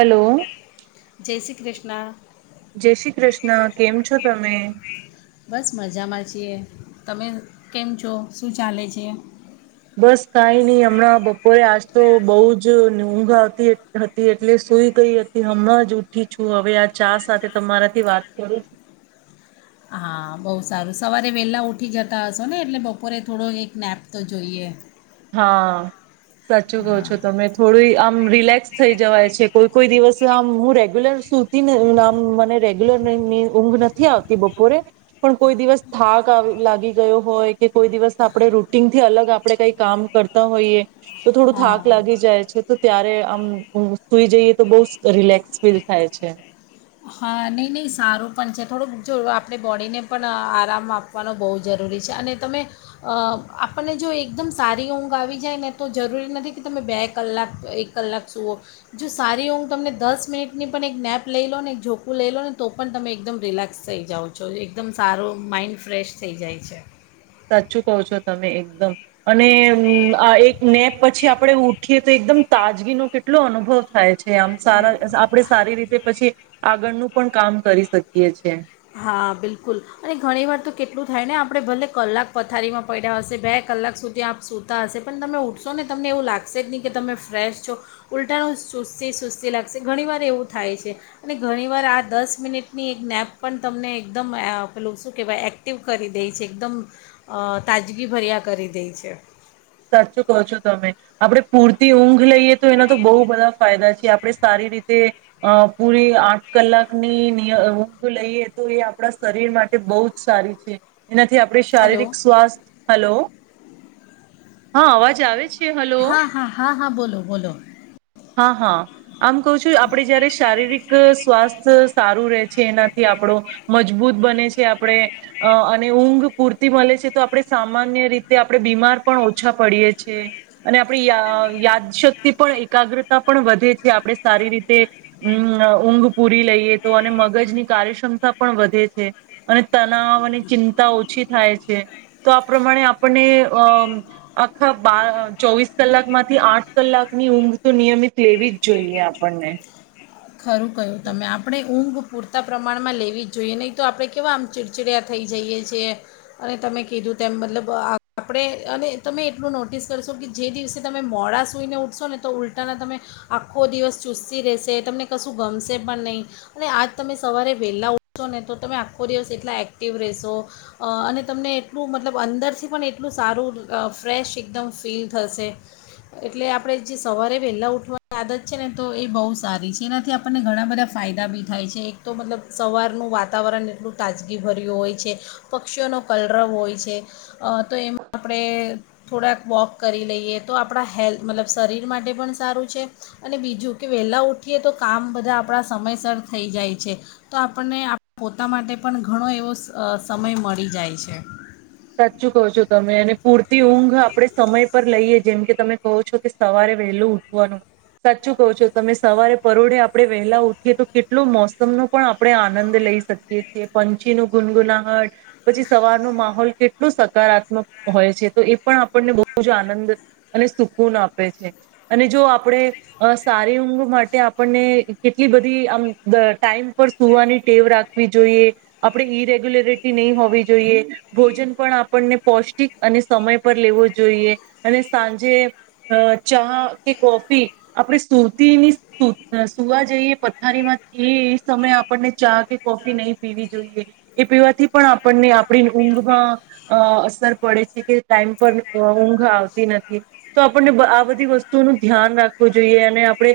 Hello જય શ્રી કૃષ્ણ. ના. જય શ્રી કૃષ્ણ કેમ છો તમે? બસ મજામાં છીએ તમે કેમ છો શું ચાલે છે? બસ કાઈ નહી હમણાં બપોરે આજ તો બહુ જ ઊંઘ આવતી હતી, એટલે સુઈ ગઈ હતી, હમણાં જ ઉઠી છું હવે આ ચા સાથે તમારાથી વાત કરું છું. હા બહુ સારું સવારે વહેલા ઉઠી જતા હશો ને એટલે બપોરે થોડો એક નેપ તો જોઈએ. હા, સાચું કો હા છો તમે થોડી આમ રિલેક્સ થઈ જવાય છે કોઈ કોઈ દિવસ આમ હું રેગ્યુલર સુતીને આમ મને રેગ્યુલરની ઊંઘ નથી આવતી બપોરે, પણ કોઈ દિવસ થાક લાગી ગયો હોય, કે કોઈ દિવસ આપણે રૂટીન થી અલગ આપણે કઈક કામ કરતા હોઈએ, તો થોડું થાક હા લાગી જાય છે તો ત્યારે આમ સુઈ જઈએ તો બઉ રિલેક્સ ફીલ થાય છે. હા નહીં નહીં સારું પણ છે થોડુંક જો આપણે બોડીને પણ આરામ આપવાનો બહુ જરૂરી છે અને તમે, આપણને જો એકદમ સારી ઊંઘ આવી જાય ને તો જરૂરી નથી કે તમે બે કલાક એક કલાક સૂઓ, જો સારી ઊંઘ તમને દસ મિનિટની પણ એક નેપ લઈ લો ને જોખું લઈ લો ને તો પણ તમે એકદમ રિલેક્સ થઈ જાઓ છો એકદમ સારો માઇન્ડ ફ્રેશ થઈ જાય છે. સાચું કહ છો તમે એકદમ, અને આ એક નેપ પછી આપડે ઉઠીએ તો એકદમ તાજગીનો કેટલો અનુભવ થાય છે. આમ સારા આપડે સારી રીતે પછી આગળનું પણ કામ કરી શકીએ છે. હા બિલકુલ, અને ઘણીવાર તો કેટલું થાય ને આપણે ભલે કલાક પથારીમાં પડ્યા હશે બે કલાક સુધી આપ સૂતા હશે પણ તમે ઉઊઠશો ને તમને એવું લાગશે જ નહીં કે તમે ફ્રેશ છો, ઉલટાણું સુસ્તી સુસ્તી લાગશે ઘણીવાર એવું થાય છે, અને ઘણીવાર આ દસ મિનિટની એક નેપ પણ તમને એકદમ પેલું શું કહેવાય એક્ટિવ કરી દે છે એકદમ, તાજગીભર્યા કરી દેય છે. સાચું કહો છો તમે, આપડણે પૂરતી ઊંઘ લઈએ તો એના તો બહુ બધા ફાયદા છે આપણે સારી રીતે, અ પૂરી આઠ કલાકનીય ઊંઘ લઈએ તો એ આપણા શરીર માટે બહુ જ સારી છે. એનાથી આપણે હલો શારીરિક સ્વાસ્થ્ય હલો હા અવાજ આવે છે? હલો હા હા હા હા બોલો બોલો. હા હા. આમ કઉ છું આપડે જયારે શારીરિક સ્વાસ્થ સારું રે છે એનાથી આપણો, મજબૂત બને છે આપણે, અ અને ઊંઘ પૂરતી મળે છે તો આપણે સામાન્ય રીતે આપણે બીમાર પણ ઓછા પડીએ છે, અને આપણી યા યાદશક્તિ પણ એકાગ્રતા પણ વધે છે આપણે સારી રીતે, મ ઊંઘ પૂરી લઈએ તો અને મગજની કાર્યક્ષમતા પણ વધે છે, અને તનાવ અને ચિંતા ઓછી થાય છે, તો આ પ્રમાણે આપણને અ આખા બાર ચોવીસ કલાક માંથી આઠ કલાકની ઊંઘ તો નિયમિત લેવી જ જોઈએ આપણને. ખરું કહ્યું તમે આપણે ઊંઘ પૂરતા પ્રમાણમાં લેવી જ જોઈએ નહીં તો આપણે કેવા આમ ચિડચિડયા થઈ જઈએ છીએ, અને તમે કીધું તેમ મતલબ આપણે અને તમે એટલું નોટિસ કરશો કે જે દિવસે તમે મોડા સૂઈને ઊઠશો ને તો ઉલટાના તમે, આખો દિવસ ચુસ્તી રહેશે તમને કશું ગમશે પણ નહીં, અને આજ તમે સવારે વહેલા ઉઠશો ને તો તમે આખો દિવસ એટલા એક્ટિવ રહેશો, અને તમને એટલું મતલબ અંદરથી પણ એટલું સારું ફ્રેશ એકદમ ફીલ થશે, એટલે આપણે જે સવારે વહેલા ઉઠવાની આદત છે ને તો એ બહુ સારી છે એના થી આપણને ઘણા બધા ફાયદા બી થાય છે એક તો મતલબ સવારનું વાતાવરણ એટલું તાજગી ભર્યું હોય છે, પક્ષીઓનો કલરવ હોય છે, અ તો એમાં આપણે થોડાક વોક કરી લઈએ તો આપણા હેલ્થ મતલબ શરીર માટે પણ સારું છે, અને બીજું કે વહેલા ઉઠીએ તો કામ બધા આપણા સમયસર થઈ જાય છે, તો આપણને પોતા માટે પણ ઘણો એવો સમય મળી જાય છે. સાચું કહો છો તમે અને પૂરતી ઊંઘ આપણે સમય પર લઈએ જેમ કે તમે કહો છો કે સવારે વહેલું ઉઠવાનું, સાચું કહો છો તમે સવારે પરોડે આપણે વહેલા ઉઠીએ તો કેટલો મોસમનો પણ આપણે આનંદ લઈ શકીએ છીએ, પંછી ન ગુનગુનાહટ, પછી સવારનો માહોલ કેટલું સકારાત્મક હોય છે તો એ પણ આપણને બહુ જ આનંદ અને સુકૂન આપે છે, અને જો આપણે સારી ઊંઘ માટે આપણને કેટલી બધી આમ ટાઈમ પર સુવાની ટેવ રાખવી જોઈએ, આપણે ઈરેગ્યુલરિટી નહીં હોવી જોઈએ, ભોજન પણ આપણને પૌષ્ટિક અને સમય પર લેવો જોઈએ, અને સાંજે ચા કે કોફી આપણે સુતી ની સુવા જઈએ પથારીમાં એ સમયે આપણને ચા કે કોફી નહી પીવી જોઈએ, એ પીવાથી પણ આપણને આપણી ઊંઘમાં અ અસર પડે છે કે ટાઈમ પર ઊંઘ આવતી નથી, તો આપણને આ બધી વસ્તુઓનું ધ્યાન રાખવું જોઈએ અને આપણે,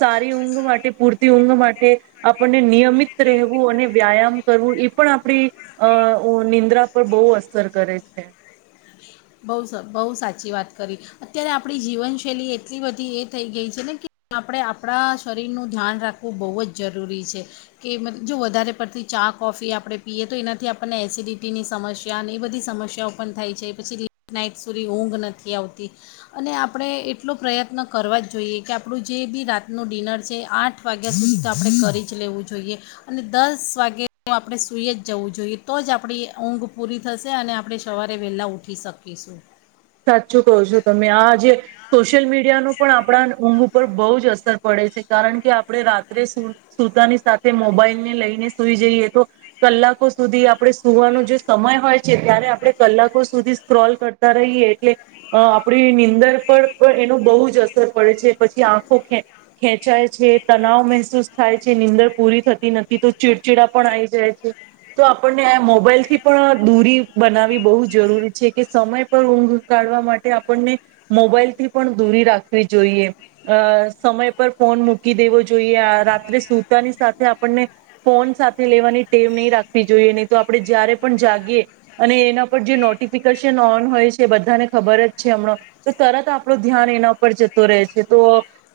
સારી ઊંઘ માટે પૂરતી ઊંઘ માટે આપણને નિયમિત રહેવું અને વ્યાયામ કરવું એ પણ આપણી, અ નિંદ્રા પર બહુ અસ કરે છે. બહુ બહુ સાચી વાત કરી, અત્યારે આપણી જીવનશૈલી એટલી બધી એ થઈ ગઈ છે ને કે આપણે આપણા શરીરનું ધ્યાન રાખવું બવજ જરૂરી છે, કે જો વધારે પડતી ચા કોફી આપણે પીએ તો એનાથી આપણને એસિડિટીની સમસ્યા અને એ બધી સમસ્યાઓ પણ થાય છે પછી નાઇટ સુધી ઊંઘ નથી આવતી, અને આપણે એટલો પ્રયત્ન કરવા જ જોઈએ કે આપણું જે બી રાતનું ડિનર છે આઠ વાગ્યા સુધી તો આપણે કરી જ લેવું જોઈએ, અને દસ વાગ્યા આપણે સુઈએ જ જવું જોઈએ તો જ આપણી ઊંઘ પૂરી થશે અને આપણે સવારે વેલા ઊઠી શકીશું. પીસું. સાચું કહો છો તમે આ જેે, સોશિયલ મીડિયા નું પણ આપણા ઊંઘ ઉપર બહુ જ અસર પડે છે કારણ કે, આપણે રાત્રે સુતાની સાથે મોબાઈલને લઈને સુઈ જઈએ તો, કલાકો સુધી આપણે સુવાનો જે સમય હોય છે ત્યારે આપણે કલાકો સુધી સ્ક્રોલ કરતા રહીએ. એટલે, આપણી નીંદર પર પણ એનો બહુ જ અસર પડે છે પછી આંખો ખેંચાય છે, તનાવ મહેસૂસ થાય છે નીંદર પૂરી થતી નથી તો ચીડચીડા પણ આવી જાય છે, તો આપણને આ મોબાઈલથી પણ દૂરી બનાવી બહુ જરૂરી છે કે સમય પર ઊંઘ કાઢવા માટે આપણને, મોબાઈલ થી પણ દૂરી રાખવી જોઈએ, અ સમય પર ફોન મૂકી દેવો જોઈએ આ રાત્રે સુતાની સાથે આપણને, ફોન સાથે લેવાની ટેવ નહીં રાખવી જોઈએ નહી તો આપણે જયારે પણ જાગીએ, અને એના પર જે નોટિફિકેશન ઓન હોય છેા બધાને ખબર જ છે હમણાં, તો તરત આપણું ધ્યાન એના ઉપર જતો રહે છે તો,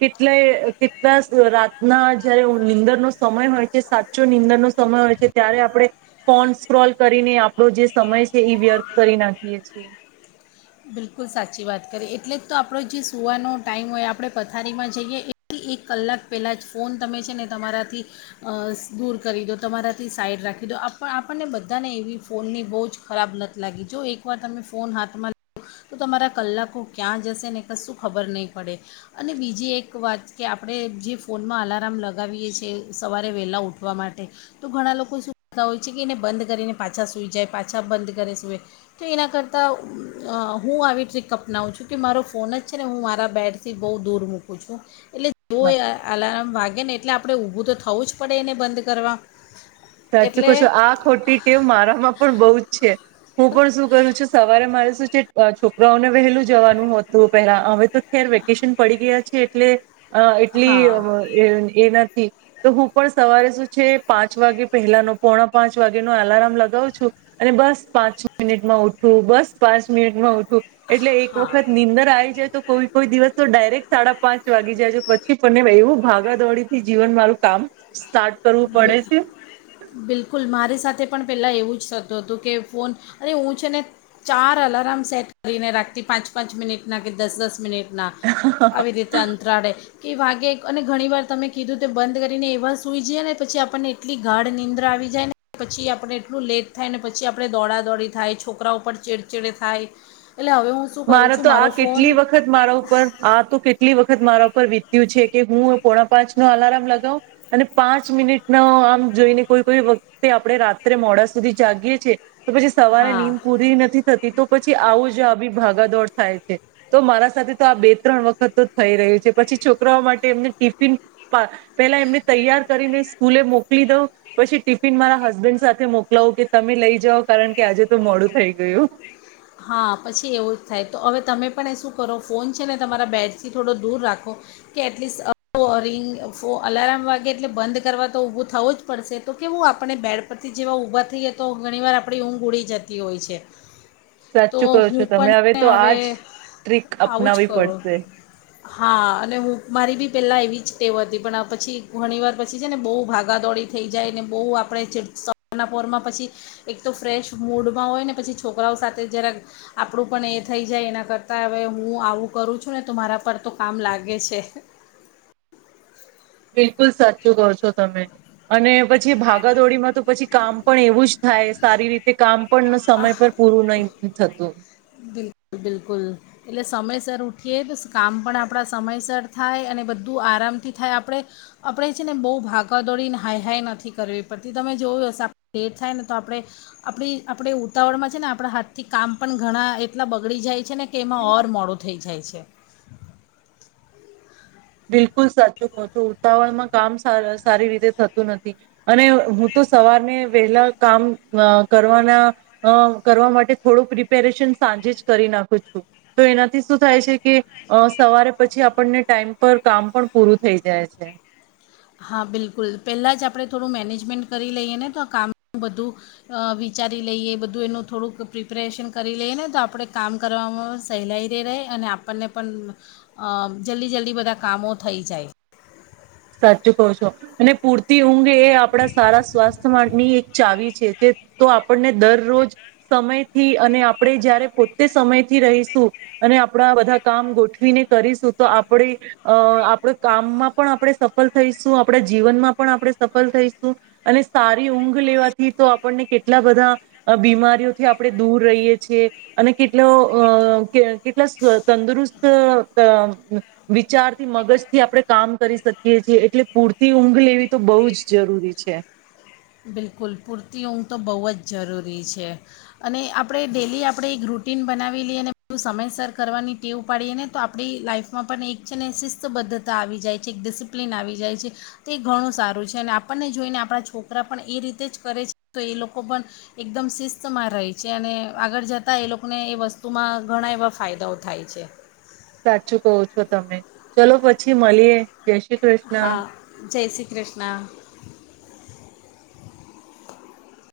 કેટલે કેટલા રાતના જયારે નીંદરનો સમય હોય છે સાચો નીંદરનો સમય હોય છે ત્યારે આપણે, ફોન સ્કોલ કરીને આપણો જે સમય છે એ વ્યર્થ કરી નાખીએ છીએ. બિલકુલ સાચી વાત કરી એટલે જ તો આપણો જે સુવાનો ટાઈમ હોય આપણે પથારીમાં જઈએ એ એક કલાક પહેલાં જ ફોન તમે છે ને તમારાથી, આ દૂર કરી દો તમારાથી સાઈડ રાખી દો આપ આપણને બધાને એવી ફોનની બહુ જ ખરાબ લટ લાગી જો એકવાર તમે ફોન હાથમાં તો તમારા કલાકો ક્યાં જશે ને કશું ખબર નહીં પડે, અને બીજી એક વાત કે, આપણે જે ફોનમાં અલારામ લગાવીએ છીએ સવારે વહેલા ઉઠવા માટે, તો ઘણા લોકો શું કરતા હોય છે કે એને બંધ કરીને પાછા સૂઈ જાય પાછા બંધ કરે સૂએ, તો એના કરતાં હું આવી ટ્રીક અપનાવું છું કે મારો ફોન જ છે ને હું મારા બેડથી બહુ દૂર મૂકું છું. એટલે જો એલેરામ વાગે એને એટલે આપણે ઊભું તો થવું જ પડે એને બંધ કરવા. સાચું એટલે કવ છું આ ખોટી ટેવ મારામાં પણ બહુ જ છે. હું પણ શું કરું જો સવારે મારે શું છે છોકરાઓને વહેલું જવાનું હતું પેલા હવે તો ખેર વેકેશન પડી ગયા છે એટલે અ એટલી હા અ એ નથી. તો હું પણ સવારે શું છે પાંચ વાગે પહેલાનો પોણા પાંચ વાગે નો અલાર્મ લગાવું છું, અને બસ પાંચ મિનિટમાં ઊઠું બસ પાંચ મિનિટમાં ઊઠું. એટલે એક હા વખત નીંદર આવી જાય તો કોઈ કોઈ દિવસ તો ડાયરેક્ટ સાડા પાંચ વાગી જાય પછી પણને એવું ભાગાદોડી થી જીવન મારું કામ સ્ટાર્ટ કરવું પડે છે. બિલકુલ મારી સાથે પણ પહેલાં એવું જ થતું હતું કે ફોન, અને હું છે ને ચાર અલાર્મ સેટ કરીને રાખતી પાંચ પાંચ મિનિટના કે દસ દસ મિનિટ ના, આવી રીતે અત્રારડે કે વાગે અને ઘણી વાર તમે કીધું તે બંધ કરીને એવા સૂઈ જે ને પછી આપણને એટલી ગાઢ નીંદ્ર આવી જાય ને પછી આપણને એટલું લેટ થાય ને પછી આપડે દોડા દોડી થાય છોકરા ઉપર ચીડચીડ થાય. હવે હું શું કરું મારો છું તો આ ફોન કેટલી વખત મારા ઉપર આ તો કેટલી વખત મારા ઉપર વિત છે કે હું પોણા પાંચ નો અલાર્મ લગાવ, અને પાંચ મિનિટ ન આમ જોઈને કોઈ કોઈ વખતે આપણે રાત્રે મોડા સુધી જાગીએ છે. તો પછી સવારે હા નીદ પૂરી નથી થતી તો પછી આવું જ આવી ભાગાદોડ થાય છે, તો મારા સાથે તો આ બે ત્રણ વખત તો થઈ રહ્યું છે પછી છોકરાઓ માટે એમને ટિફિન, પેલા એમને તૈયાર કરીને સ્કૂલે મોકલી દઉં, પછી ટિફિન મારા હસબન્ડ સાથે મોકલાવું કે તમે લઈ જાઓ કારણ કે આજે તો મોડું થઈ ગયું. હા પછી એવું જ થાય તો હવે તમે પણ એ શું કરો ફોન છે ને તમારા બેડથી થોડો દૂર રાખો કે, એટલીસ્ટ રિંગો અલાર્મ વાગે એટલે બંધ કરવા તો ઊભું થવું જ પડશે તો કે હું આપણે બેડ પરથી જેવા ઊભા થઈએ તો ઘણીવાર આપણી ઊંઘ ઉડી જતી હોય છે. તો સાચું કહો છો હું તમે પણ તો હવે આજ ટ્રીક આવું જ અપનાવી કરું, પડશે હા અને હું મારી બી પહેલાં એવી જ ટેવ હતી પણ પછી ઘણીવાર પછી છે ને બહુ ભાગાદોડી થઈ જાય ને બહુ આપણે સનાપરમાં પછી, એક તો ફ્રેશ મૂડમાં હોય ને પછી છોકરાઓ સાથે જરાક, આપણું પણ એ થઈ જાય એના કરતાં હવે હું આવું કરું છું ને તો મારા પર તો કામ લાગે છે. બિલકુલ સાચું કહો છો તમે, અને પછી ભાગાદોડીમાં તો પછી કામ પણ એવું જ થાય સારી રીતે કામ પણ સમય આહ પર પૂરું નહી થતું. લ બિલકુલ, એટલે સમયસર ઉઠીએ તો કામ પણ આપણા સમયસર થાય અને બધું આરામથી થાય આપણે, આપણે છે ને બહુ ભાગા દોડીને હાઈ હાઈ નથી કરવી પડતી તમે જોયું હશે, આપ લેટ થાય ને તો આપણે આપણી આપણે ઉતાવળમાં છે ને આપણા હાથથી કામ પણ ઘણા એટલા બગડી જાય છે ને કે એમાં ઓર મોડો થઈ જાય છે. બિલકુલ સાચું કહ છું ઉતાવળમાં કામ સારી રીતે થતું નથી, અને હું તો સવારને વહેલા કામ કરવાના, કરવા માટે થોડું પ્રિપેરેશન સાંજે જ કરી નાખું છું, તો એનાથી શું થાય છે કે સવારે પછી આપણને ટાઈમ પર કામ પણ પૂરું થઈ જાય છે. હા બિલકુલ પહેલાં જ આપણે થોડું મેનેજમેન્ટ કરી લઈએ ને તો કામનું બધું, વિચારી લઈએ બધું એનું થોડુંક પ્રિપેરેશન કરી લઈએ ને તો આપણે કામ કરવામાં સહેલાઈ ર રહે અને આપણને પણ, જલ્દી જલ્દી બધા કામો થઈ જાય. સાચું કહો છો, અને પૂરતી ઊંઘ આપડા સારા સ્વાસ્થ માટેમાંની ચાવી છે તે તો આપણને દરરોજ, સમય થી અને આપણે જયારે પોતે સમયથી રહીશું, અને આપણા બધા કામ ગોઠવીને કરીશું તો આપણે, અ આપણા કામમાં પણ આપણે સફ થઈશું આપણા જીવનમાં પણ આપણે સફળ થઈશું, અને સારી ઊંઘ લેવાથી તો આપણને કેટલા બધા બીમારીઓથી આપણે દૂર રહીએ છીએ, અને કેટલો અ કેટલા તંદુરસ્ત વિચારથી મગજથી આપણે કામ કરી શકીએ. એ એટલે પૂરતી ઊંઘ લેવી તો બહુ જ જરૂરી છે. બિલકુલ પૂરતી ઊંઘ તો બહુ જ જરૂરી છે, અને આપણે ડેલી આપણે એક રૂટિન બનાવી લઈએ અને બું સમયસર કરવાની ટેવ પાડીએ ને તો આપણી લાઈફમાં પણ એક છે ને શિસ્તબદ્ધતા આવી જાય છે એક ડિસિપ્લિન આવી જાય છે, તે ઘણું સારું છે અને આપણને જોઈને આપણા છોકરા કરા પણ એ રીતે જ કરે છે તો એ લોકો પણ એકદમ શિસ્તમાં રહે છે, અને આગળ જતાં એ લોકોને એ વસ્તુમાં ઘણા એવા ફાયદાઓ થાય છે. સાચું કહો છો તમે, ચલો પછી મલીએ. જય શ્રી કૃષ્ણ. હા જય શ્રી કૃષ્ણ.